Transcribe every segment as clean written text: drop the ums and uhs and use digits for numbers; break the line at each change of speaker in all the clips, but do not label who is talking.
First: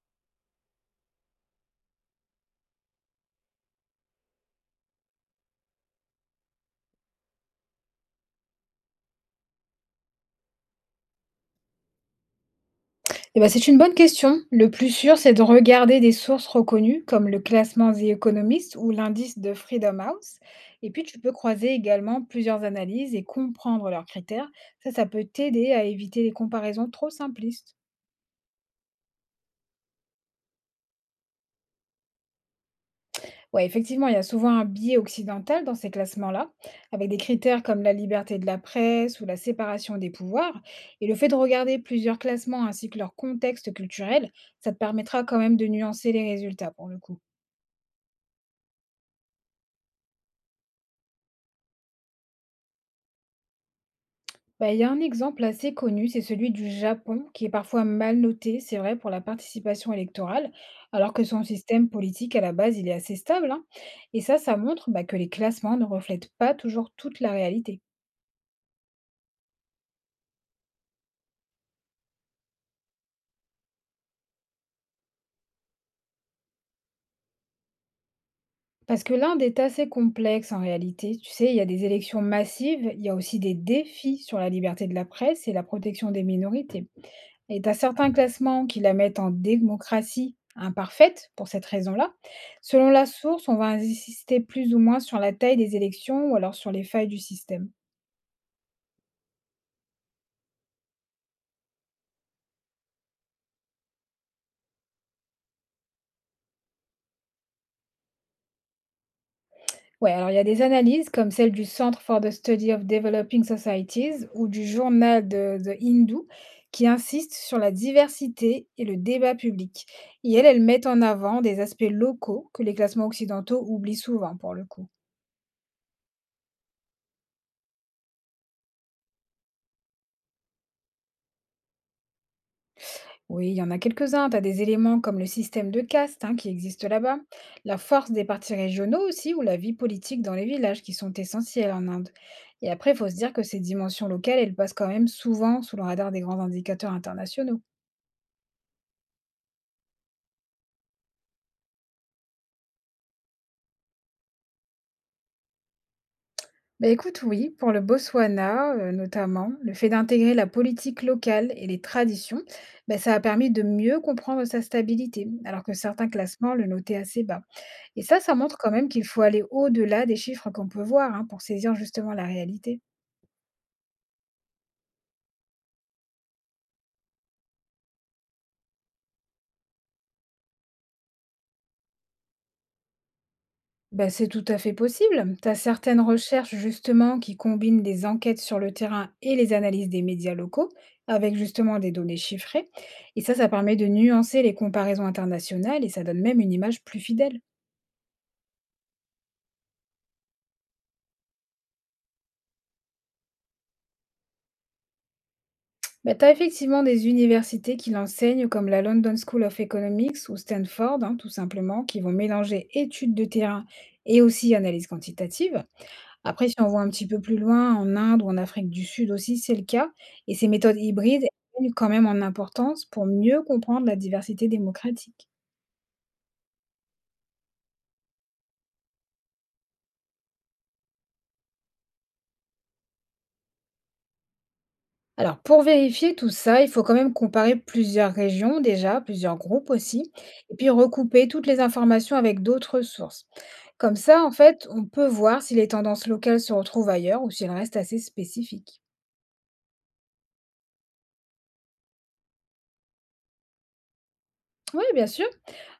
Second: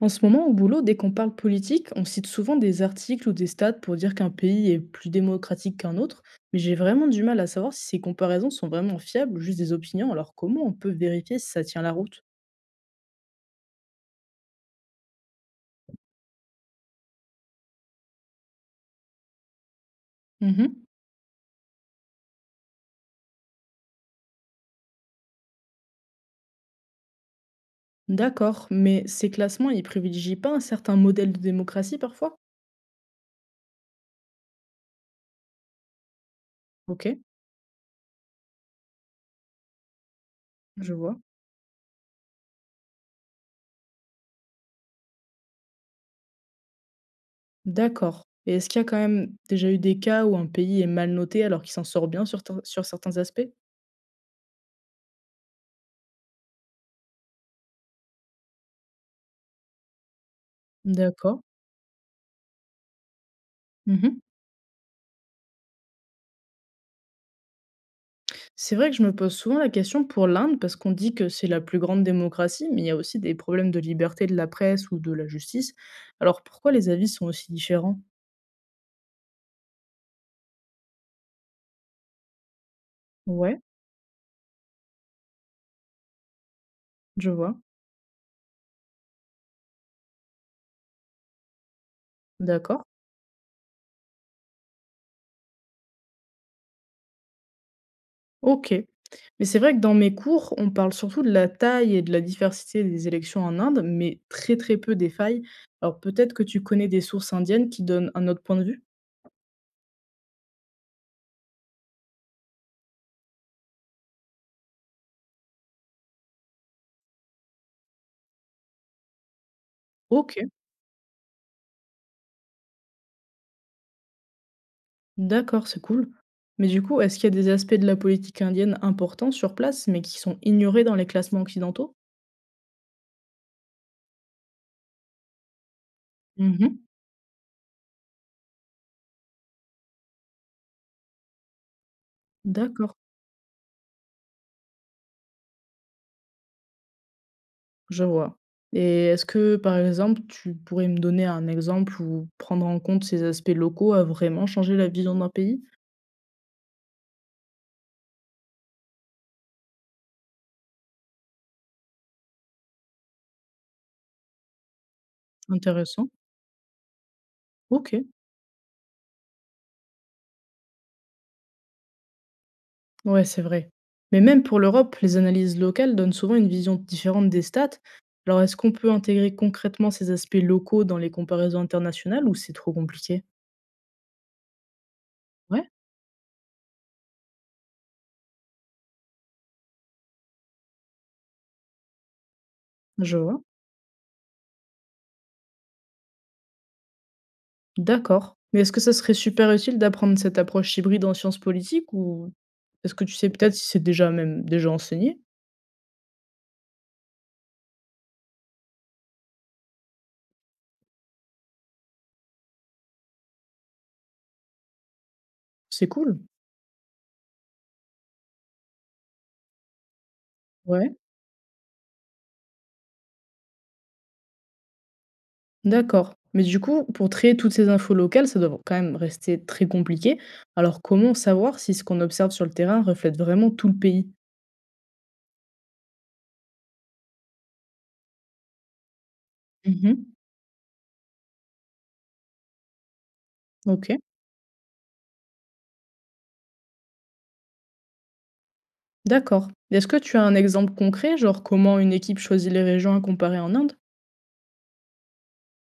En ce moment, au boulot, dès qu'on parle politique, on cite souvent des articles ou des stats pour dire qu'un pays est plus démocratique qu'un autre, mais j'ai vraiment du mal à savoir si ces comparaisons sont vraiment fiables ou juste des opinions, alors comment on peut vérifier si ça tient la route?
Eh ben, c'est une bonne question. Le plus sûr, c'est de regarder des sources reconnues comme le classement The Economist ou l'indice de Freedom House.
Mhm.
Et puis, tu peux croiser également plusieurs analyses et comprendre leurs critères. Ça peut t'aider à éviter les comparaisons trop simplistes.
D'accord, mais ces classements, ils privilégient pas un certain modèle de démocratie parfois?
Ouais, effectivement, il y a souvent un biais occidental dans ces classements-là,
Ok,
avec des critères comme la liberté de la presse ou la séparation des pouvoirs.
je
Et le
vois.
fait de regarder plusieurs classements ainsi que leur contexte culturel, ça te permettra quand même de nuancer les résultats pour le coup.
D'accord. Et est-ce qu'il y a quand même déjà eu des cas où un pays est mal noté alors qu'il s'en sort bien sur certains aspects?
Bah, il y a un exemple assez connu, c'est celui du Japon, qui est parfois mal noté, c'est vrai, pour la participation électorale, alors que
D'accord.
son système politique, à la base, il est assez stable, hein.
Mhm.
Et ça montre bah, que les classements ne reflètent pas toujours toute la réalité.
C'est vrai que je me pose souvent la question pour l'Inde, parce qu'on dit que c'est la plus grande démocratie, mais il y a aussi des problèmes de liberté de la presse ou de la justice. Alors pourquoi les avis sont aussi différents?
Parce que l'Inde est assez complexe en réalité. Tu sais, il y a des élections massives, il y a aussi des
Ouais,
défis sur la liberté de la presse et la protection des minorités.
je vois.
Et tu as certains classements qui la mettent en démocratie imparfaite pour cette raison-là.
D'accord.
Selon la source, on va insister plus ou moins sur la taille des élections ou alors sur les failles du système.
Ok. Mais c'est vrai que dans mes cours, on parle surtout de la taille et de la diversité des élections en Inde, mais très très peu des failles. Alors peut-être que tu connais des sources indiennes qui donnent un autre point de vue?
Ouais, alors il y a des analyses comme celle du Centre for the Study of Developing Societies ou du journal de The Hindu qui insistent sur la diversité et le débat public. Et
Ok,
elles, elles mettent en avant des aspects locaux que les classements occidentaux oublient souvent pour le coup.
d'accord, c'est cool. Mais du coup, est-ce qu'il y a des aspects de la politique indienne importants sur place, mais qui sont ignorés dans les classements occidentaux?
Oui, il y en a quelques-uns. Tu as des éléments comme le système de caste hein, qui
Mmh mh.
existe là-bas, la force des partis régionaux aussi, ou la vie politique dans les villages qui sont essentiels en Inde. Et après,
D'accord,
il faut se dire que ces dimensions locales, elles passent quand même souvent sous le radar des grands indicateurs internationaux.
je vois. Et est-ce que, par exemple, tu pourrais me donner un exemple où prendre en compte ces aspects locaux a vraiment changé la vision d'un pays?
Bah écoute, oui, pour le Botswana notamment, le fait d'intégrer la politique locale et les traditions, bah, ça a permis de mieux comprendre sa stabilité, alors que certains
Intéressant.
classements le notaient assez bas. Et
OK.
ça montre quand même qu'il faut aller au-delà des chiffres qu'on peut voir hein, pour saisir justement la réalité.
Ouais, c'est vrai. Mais même pour l'Europe, les analyses locales donnent souvent une vision différente des stats. Alors est-ce qu'on peut intégrer concrètement ces aspects locaux dans les comparaisons internationales ou c'est trop compliqué?
Ben, c'est tout à fait possible. Tu as
Ouais,
certaines recherches justement qui combinent des enquêtes sur le terrain et les analyses des médias locaux avec justement des données chiffrées.
je
Et ça,
vois.
ça permet de nuancer les comparaisons internationales et ça donne même une image plus fidèle.
D'accord. Mais est-ce que ça serait super utile d'apprendre cette approche hybride en sciences politiques ou est-ce que tu sais peut-être si c'est déjà enseigné?
Ben, tu as effectivement des universités qui l'enseignent comme la London School of Economics ou Stanford, hein, tout simplement, qui vont mélanger études de terrain et aussi analyse quantitative.
C'est cool.
Après, si on voit un petit peu plus loin, en Inde ou en Afrique du Sud aussi, c'est le cas et ces méthodes
Ouais,
hybrides gagnent quand même en importance pour mieux comprendre la diversité démocratique.
d'accord. Mais du coup, pour trier toutes ces infos locales, ça doit quand même rester très compliqué. Alors, comment savoir si ce qu'on observe sur le terrain reflète vraiment tout le pays?
Alors, pour vérifier tout ça, il faut quand même comparer plusieurs régions déjà, plusieurs groupes aussi,
Mhm.
et puis recouper toutes les informations avec d'autres sources.
Ok,
Comme ça, en fait, on peut voir si les tendances locales se retrouvent ailleurs ou si elles restent assez spécifiques.
d'accord. Est-ce que tu as un exemple concret, genre comment une équipe choisit les régions à comparer en Inde?
Oui, bien sûr.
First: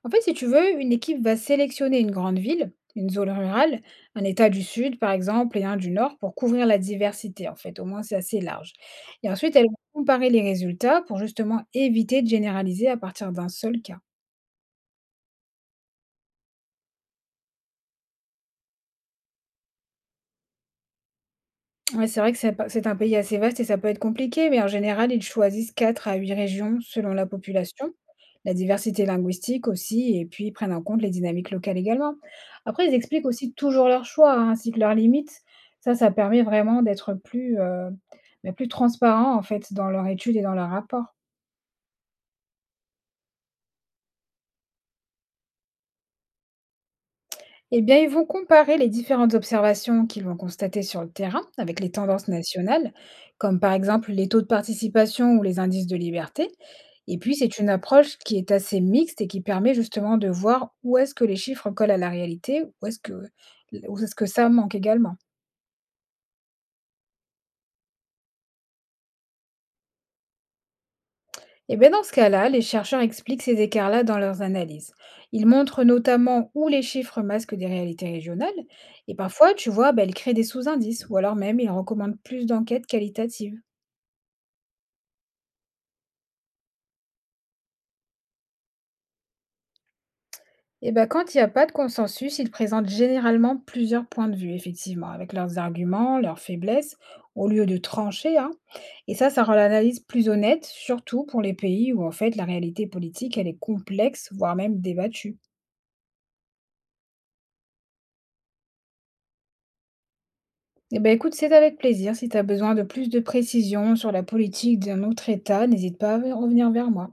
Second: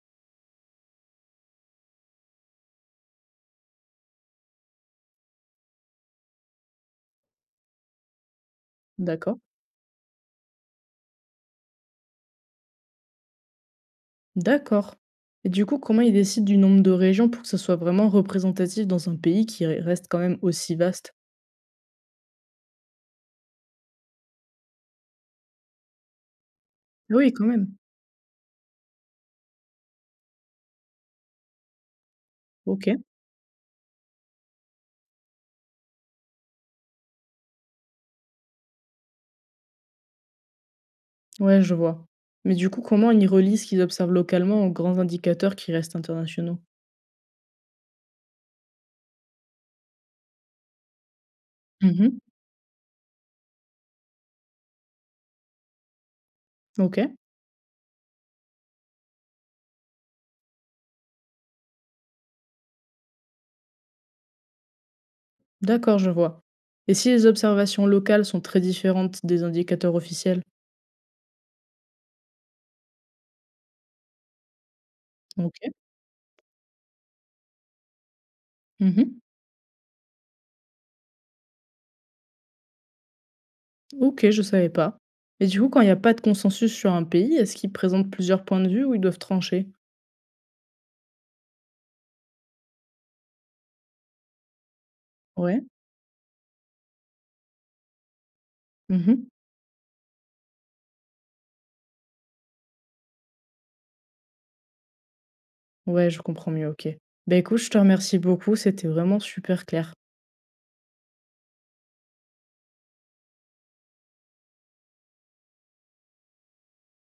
En fait, si tu veux, une équipe va sélectionner une grande ville, une zone rurale, un État du Sud, par exemple, et un du Nord pour couvrir la diversité, en fait. Au moins, c'est assez large. Et
D'accord.
ensuite, elle va comparer les résultats pour justement éviter de généraliser à partir d'un seul cas.
D'accord. Et du coup, comment ils décident du nombre de régions pour que ce soit vraiment représentatif dans un pays qui reste quand même aussi vaste?
Ouais, c'est vrai que c'est pas c'est un pays assez vaste et ça peut être compliqué, mais en général, ils choisissent 4 à 8 régions selon
Ah
la
oui, quand même.
population, la diversité linguistique aussi, et puis ils prennent en compte les dynamiques locales également. Après,
Ok.
ils expliquent aussi toujours leurs choix, hein, ainsi que leurs limites. Ça permet vraiment d'être plus, bah, plus transparent en fait dans leur étude et dans leur rapport.
Ouais, je vois. Mais du coup, comment ils relient ce qu'ils observent localement aux grands indicateurs qui restent internationaux?
Eh bien, ils vont comparer les différentes observations qu'ils vont constater sur le terrain avec les
Mhm.
tendances nationales, comme par exemple les taux de participation ou les indices de liberté.
Ok,
Et puis, c'est une approche qui est assez mixte et qui permet justement de voir où est-ce que les chiffres collent à la réalité, où est-ce que ça manque également.
d'accord, je vois. Et si les observations locales sont très différentes des indicateurs officiels?
Et bien, dans ce cas-là, les chercheurs expliquent ces écarts-là dans leurs analyses. Ils
Ok.
montrent notamment où les chiffres masquent des réalités régionales. Et
Mhm.
parfois, tu vois, ben, ils créent des sous-indices ou alors même ils recommandent plus d'enquêtes qualitatives.
Ok, je savais pas. Et du coup, quand il n'y a pas de consensus sur un pays, est-ce qu'ils présentent plusieurs points de vue ou ils doivent trancher?
Et ben, quand il y a pas de consensus, ils présentent généralement plusieurs points de vue, effectivement, avec leurs
Ouais.
arguments, leurs faiblesses, au lieu de trancher, hein. Et
Mhm.
ça rend l'analyse plus honnête, surtout pour les pays où, en fait, la réalité politique, elle est complexe, voire même débattue.
Ouais, je comprends mieux, ok. Bah écoute, je te remercie beaucoup, c'était vraiment super clair.
Eh ben, écoute, c'est avec plaisir. Si tu as besoin de plus de précisions sur la politique d'un autre État, n'hésite pas à revenir vers moi.